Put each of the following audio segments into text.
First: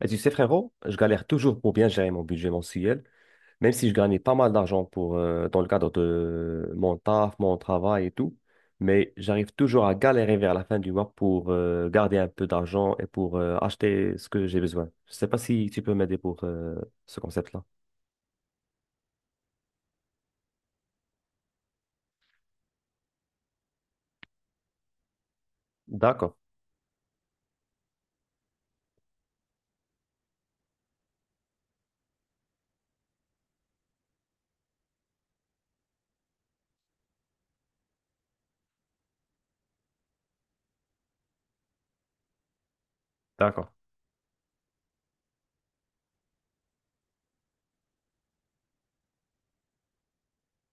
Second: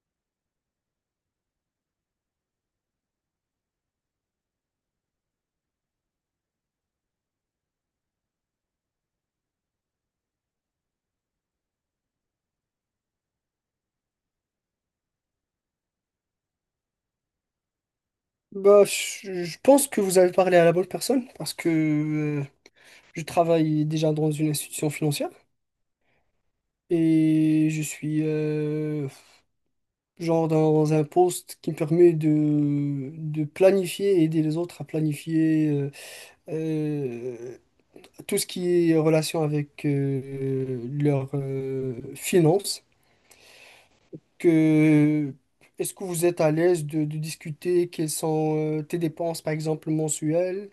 Et tu sais, frérot, je galère toujours pour bien gérer mon budget mensuel, même si je gagnais pas mal d'argent pour, dans le cadre de mon taf, mon travail et tout. Mais j'arrive toujours à galérer vers la fin du mois pour garder un peu d'argent et pour acheter ce que j'ai besoin. Je sais pas si tu peux m'aider pour ce concept-là. Bah, je pense que vous avez parlé à la bonne personne parce que euh, je travaille déjà dans une institution financière D'accord, et je suis genre dans un poste qui me permet de planifier, aider les autres à planifier euh, tout ce qui est en relation avec leurs finances. d'accord. Que, est-ce que vous êtes à l'aise de discuter quelles sont tes dépenses, par exemple, mensuelles?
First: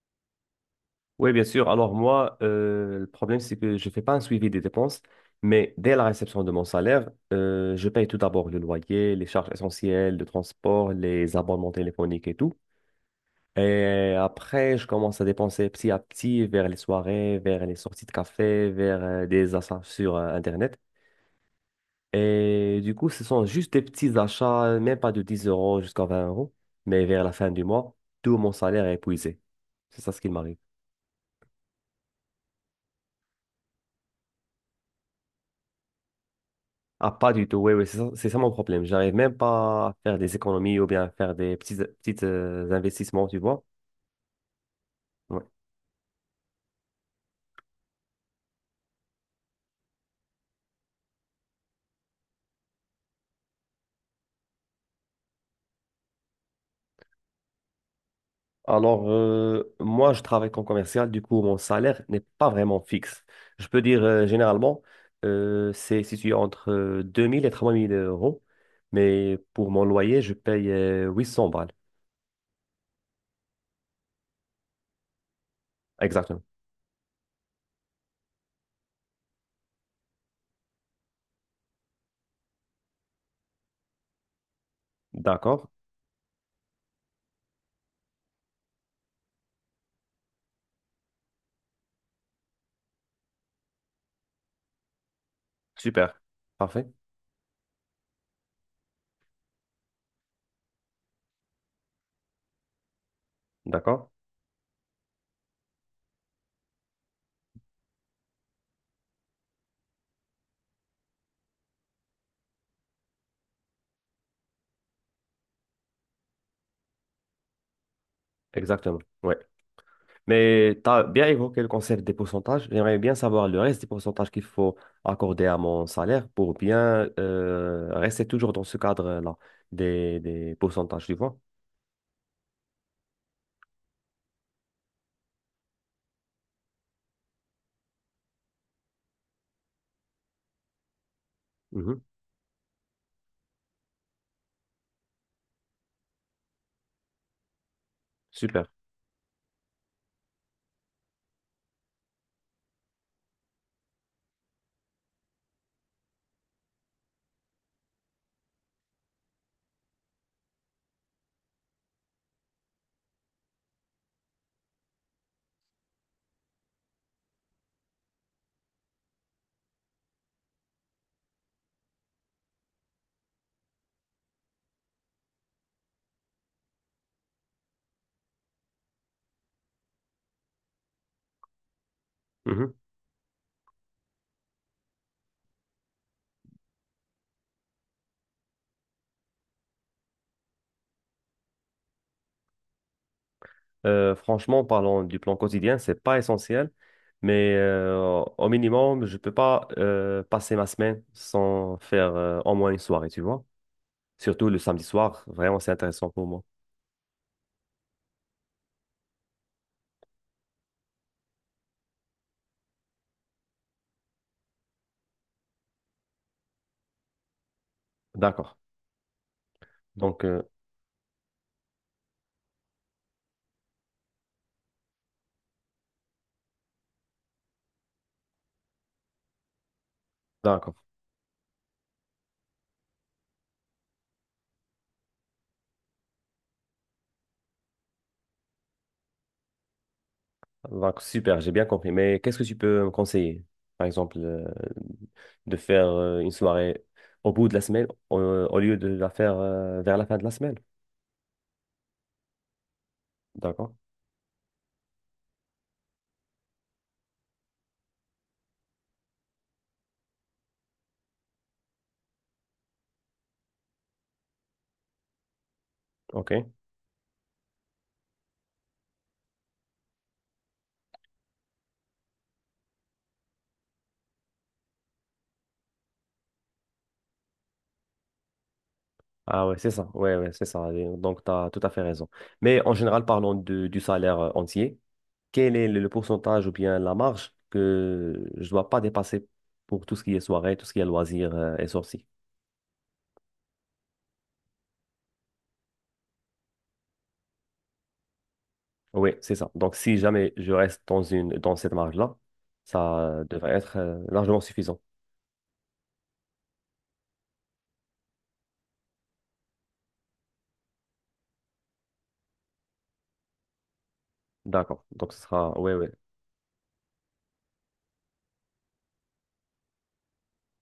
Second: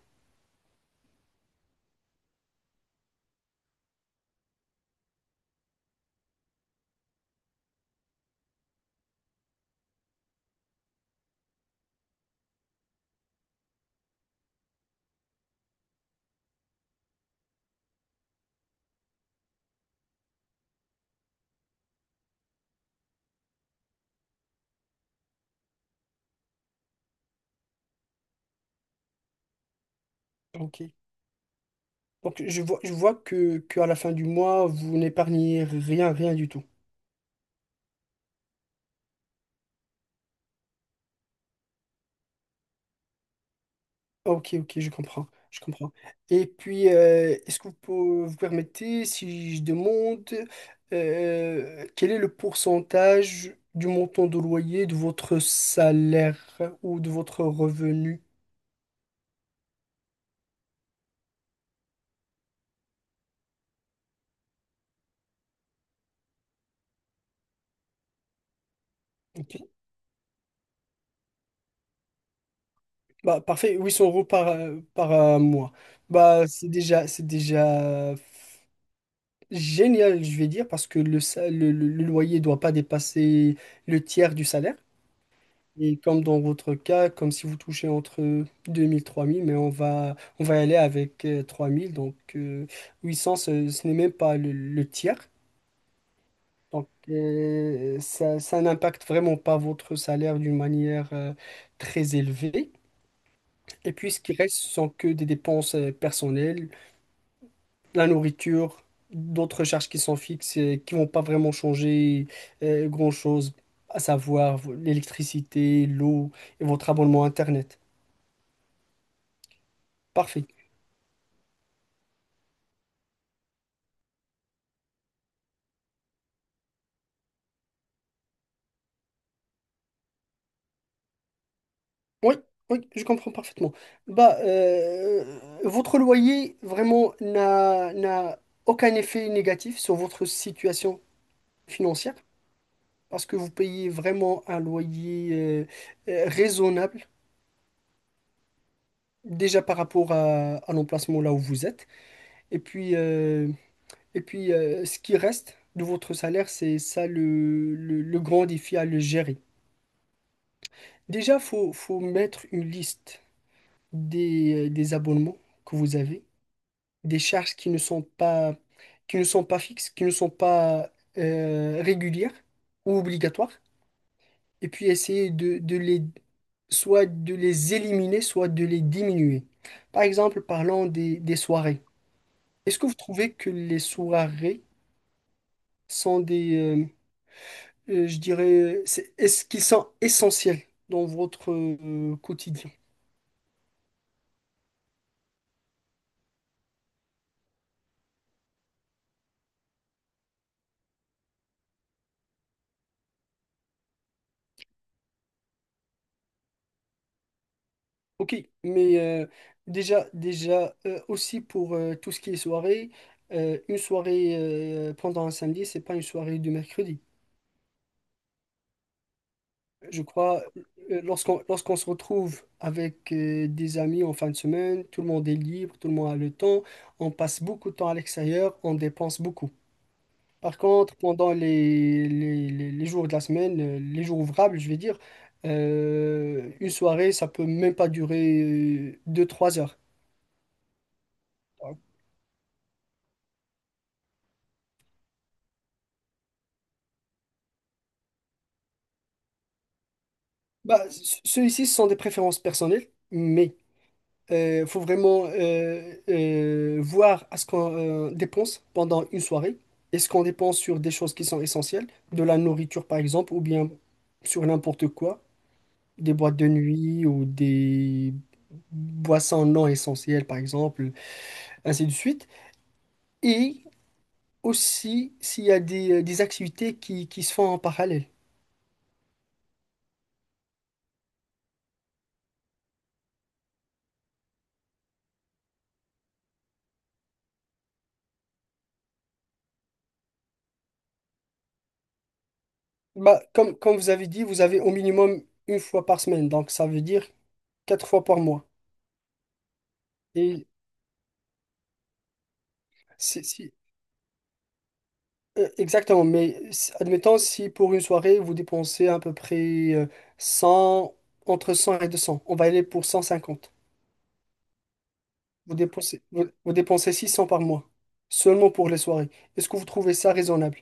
Oui, bien sûr. Alors moi, le problème, c'est que je ne fais pas un suivi des dépenses, mais dès la réception de mon salaire, je paye tout d'abord le loyer, les charges essentielles, le transport, les abonnements téléphoniques et tout. Et après, je commence à dépenser petit à petit vers les soirées, vers les sorties de café, vers des achats sur Internet. Et du coup, ce sont juste des petits achats, même pas de 10 euros jusqu'à 20 euros, mais vers la fin du mois, tout mon salaire est épuisé. C'est ça ce qui m'arrive. Ok. Donc, je vois que à la fin du mois, vous n'épargnez rien, rien du tout. Ah, pas du tout, oui, oui, c'est ça mon problème. J'arrive même pas à faire des économies ou bien à faire des petits investissements, tu vois. Ok, ok, je comprends, Ouais. je comprends. Et puis, est-ce que vous permettez, si je demande, quel est le pourcentage du montant de loyer de votre salaire ou de votre revenu? Alors, moi, je travaille comme commercial, du coup, mon salaire n'est pas vraiment fixe. Je peux dire, généralement, c'est situé entre 2000 et 3000 euros, mais Ok. pour mon loyer, je paye 800 balles. Bah, parfait, 800 € par mois. Exactement. Bah, c'est déjà génial, je vais dire, parce que le, sa- le loyer ne doit pas dépasser le tiers du salaire. D'accord. Et comme dans votre cas, comme si vous touchez entre 2000 3000, mais on va y aller avec 3000. Donc 800, ce n'est même pas le tiers. Super. Parfait. Donc ça, ça n'impacte vraiment pas votre salaire d'une manière très élevée. Et D'accord. puis ce qui reste, ce sont que des dépenses personnelles, la nourriture, d'autres charges qui sont fixes et qui vont pas vraiment changer grand-chose, à savoir l'électricité, l'eau et votre abonnement Internet. Exactement. Ouais. Parfait. Mais tu as bien évoqué le concept des pourcentages. J'aimerais bien savoir le reste des pourcentages qu'il faut accorder à mon salaire pour bien rester toujours dans ce cadre-là des pourcentages, tu vois. Oui, oui, je comprends parfaitement. Bah, votre loyer vraiment n'a aucun effet négatif sur votre situation Mhm. financière parce que vous payez vraiment un loyer raisonnable Super. déjà par rapport à l'emplacement là où vous êtes. Et puis, euh, Et puis, ce qui reste de votre salaire, c'est ça le grand défi à le gérer. Déjà, faut mettre une liste des abonnements que vous avez, des charges qui ne sont pas fixes, qui ne sont pas régulières ou obligatoires. Et puis, essayer de les, soit de les éliminer, soit de les diminuer. Par exemple, parlons des soirées. Mhm. Est-ce que vous trouvez que les soirées sont je dirais, est-ce qu'ils sont essentiels dans votre quotidien? Franchement, parlant du plan quotidien, c'est pas essentiel, mais au minimum, je peux pas passer ma semaine sans faire au moins une soirée, tu vois. Surtout le samedi soir, vraiment, c'est intéressant pour moi. Ok, mais déjà, aussi pour tout ce qui est soirée, une soirée pendant un samedi, c'est pas une soirée du mercredi. D'accord. Je Donc, euh, crois, lorsqu'on se retrouve avec des amis en fin de semaine, tout le monde est libre, tout le monde a le temps, on passe beaucoup de temps à l'extérieur, on dépense beaucoup. Par D'accord. contre, pendant les jours de la semaine, les jours ouvrables, je vais dire, une soirée, ça peut même pas durer deux trois heures. Donc, super, j'ai bien compris. Mais qu'est-ce que tu peux me conseiller? Par exemple, de faire une soirée au bout de la semaine au lieu de la faire vers la fin de la semaine. Bah, ceux-ci, ce sont des préférences personnelles, mais D'accord. il faut vraiment voir à ce qu'on dépense pendant une soirée. Est-ce qu'on dépense sur des choses qui sont essentielles, de la nourriture par exemple, ou bien sur n'importe quoi, des boîtes OK. de nuit ou des boissons non essentielles par exemple. Ainsi de suite. Et aussi s'il y a des activités qui se font en parallèle. Ah ouais, c'est ça. Ouais, ouais, c'est ça. Et donc, tu as tout à fait raison. Mais en général, parlons de- du salaire entier. Quel est le pourcentage ou bien la marge que je dois pas dépasser pour tout ce qui est soirée, tout ce qui est loisirs et sorties? Bah, comme vous avez dit, vous avez au minimum une fois par semaine, donc ça veut dire quatre fois par mois. Oui, c'est ça. Donc, si jamais Et je reste dans dans cette marge-là, ça si, devrait si- être largement suffisant. Exactement, mais admettons si pour une soirée, vous dépensez à peu près 100, entre 100 et 200 on va aller pour cent cinquante D'accord. Donc, ce Vous sera, oui, oui. dépensez, vous dépensez 600 par mois, seulement pour les soirées. Est-ce que vous trouvez ça raisonnable?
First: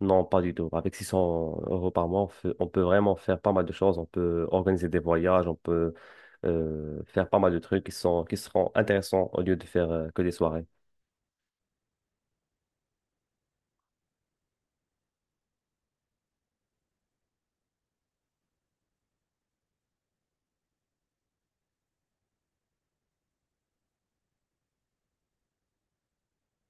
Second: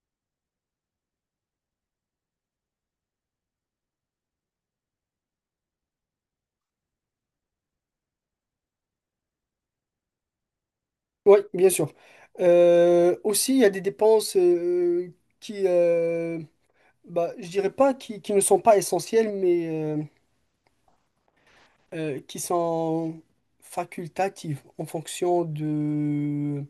Non, pas du tout. Avec 600 euros par mois, on fait- on peut vraiment faire pas mal de choses. On peut organiser des voyages, on peut faire pas mal de trucs qui sont, qui seront intéressants au lieu de faire que des soirées. Oui, bien sûr. Aussi, il y a des dépenses qui, euh, bah, je dirais pas qui ne sont pas essentielles, mais euh, qui sont facultatives en fonction de,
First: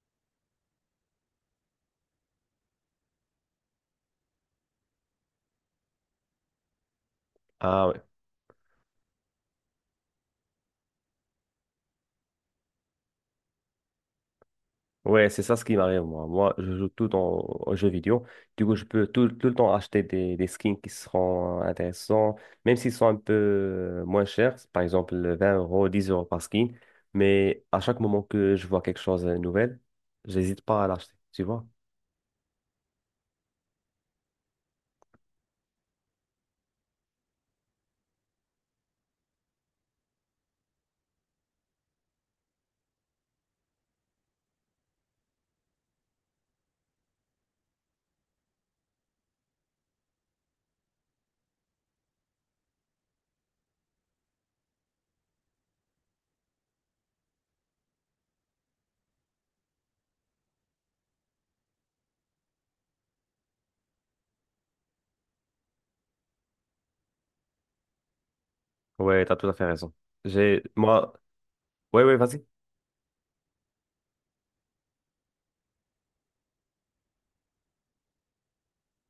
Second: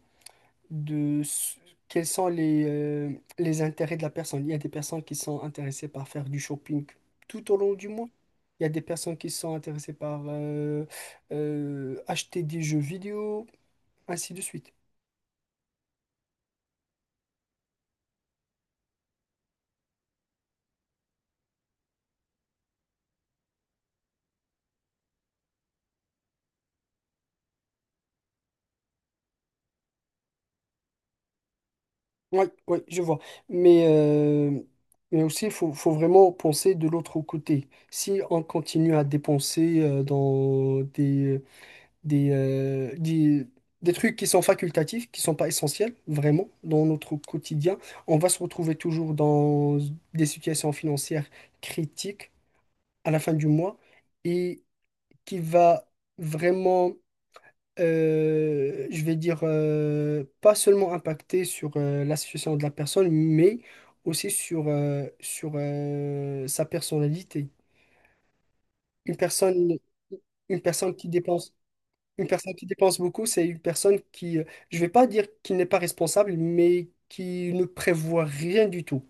de s- quels sont les intérêts de la personne. Il y a des personnes qui sont intéressées par faire du shopping tout au long Ah du oui. mois. Il y a des personnes qui sont intéressées par acheter des jeux vidéo, ainsi de suite. Ouais, c'est ça ce qui m'arrive, moi. Moi, je joue tout le temps aux jeux vidéo. Du coup, je peux tout le temps acheter des skins qui seront intéressants, même s'ils sont un peu moins chers, par exemple 20 euros, 10 euros par skin. Mais à chaque moment que je vois quelque chose de nouvel, j'hésite pas à l'acheter, tu vois? Oui, oui, je vois. Mais, euh, mais aussi, il faut vraiment penser de l'autre côté. Si on continue à dépenser dans des, euh, des, des trucs qui sont facultatifs, qui sont pas essentiels, vraiment, dans notre quotidien, on va se retrouver toujours dans des situations financières critiques à la fin du mois et qui va vraiment je vais dire, pas seulement impacté sur la situation de la personne, mais aussi sur sa personnalité. Une Ouais, t'as tout à fait personne, raison. une J'ai, personne qui moi, dépense, ouais, ouais, une vas-y. personne qui dépense beaucoup, c'est une personne qui, je vais pas dire qu'il n'est pas responsable, mais qui ne prévoit rien du tout.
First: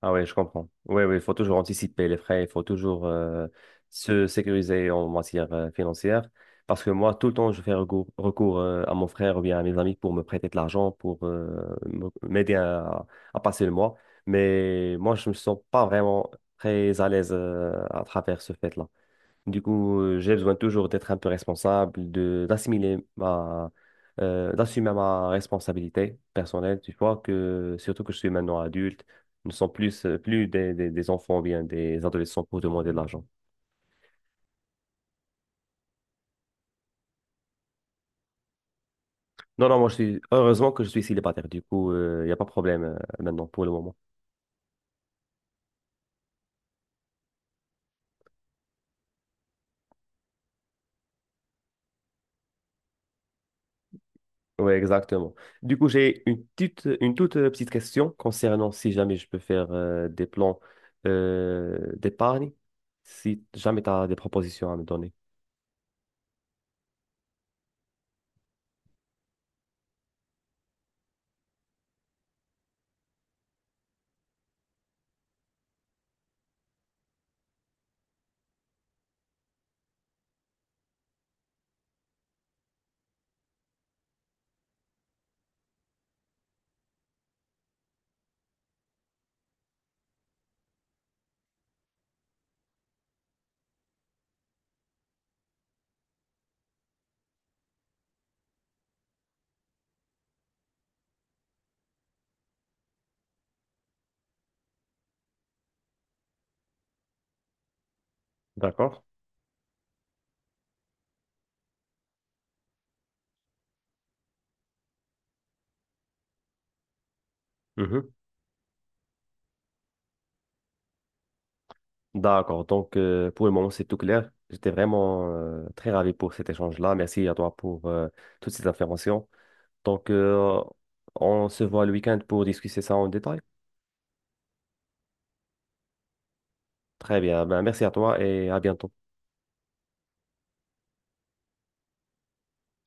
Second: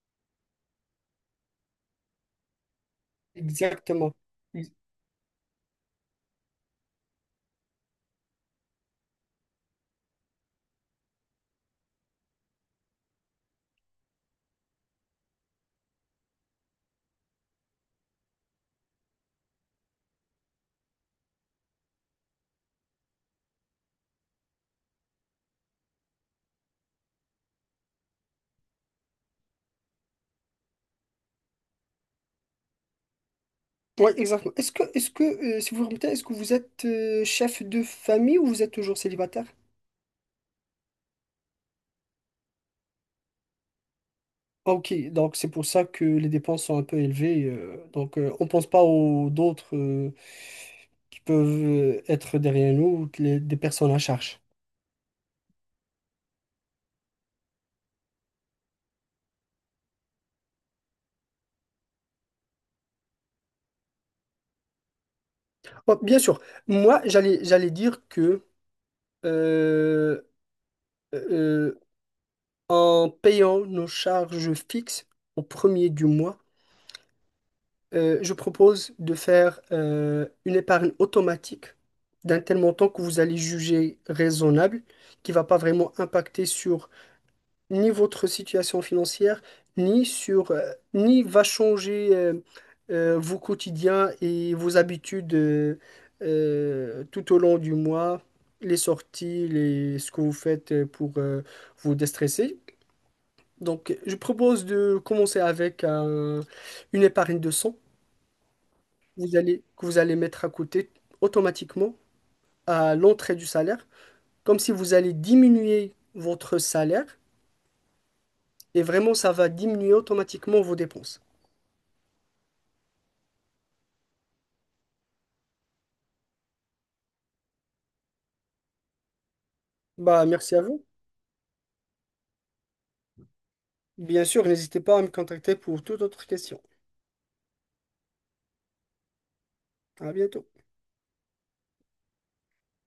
Ah ouais, je comprends. Oui, oui, il faut toujours anticiper les frais, il faut toujours Exactement. se Ex- sécuriser en matière financière. Parce que moi, tout le temps, je fais recours, à mon frère ou bien à mes amis pour me prêter de l'argent, pour me- m'aider à passer le mois. Mais moi, je ne me sens pas vraiment très à l'aise à travers ce fait-là. Du coup, j'ai besoin toujours d'être un peu responsable, de d'assumer ma responsabilité personnelle. Tu vois que surtout que je suis maintenant adulte, nous ne sommes plus plus des enfants ou bien des adolescents pour demander de l'argent. Ouais, exactement. Est-ce que, si vous me permettez, est-ce que vous êtes chef de famille ou vous êtes toujours célibataire? Non, non, moi je suis heureusement que je suis célibataire. Du coup, il n'y a pas de problème maintenant pour le moment. Ah, Ok, donc c'est pour ça que les dépenses sont un peu élevées. Donc, on pense pas aux d'autres qui peuvent être derrière nous, des personnes à charge. Oui, exactement. Du coup, j'ai une toute petite question concernant si jamais je peux faire des plans d'épargne, si jamais tu as des propositions à me donner. Bon, bien sûr, moi j'allais dire que euh, euh, en payant nos charges fixes au premier du mois, je propose de faire une épargne automatique d'un tel montant que vous allez juger raisonnable, qui va pas vraiment impacter sur ni votre situation financière, ni sur, ni va changer vos quotidiens et vos habitudes tout au long du mois, les sorties, ce que vous faites pour vous déstresser. Donc, je propose de commencer avec une épargne de cent D'accord? vous allez, que vous allez mettre à côté automatiquement à l'entrée du salaire, comme si vous allez diminuer votre salaire Mhm. et vraiment ça va diminuer automatiquement vos dépenses. D'accord. Donc, pour le moment, c'est tout clair. J'étais vraiment très ravi pour cet échange-là. Merci à toi pour toutes ces informations. Donc, Bah, merci à euh, vous. on se voit le week-end pour discuter ça en détail. Bien sûr, n'hésitez pas à me contacter pour toute autre question. Très bien. Ben, merci à toi et à bientôt. À bientôt.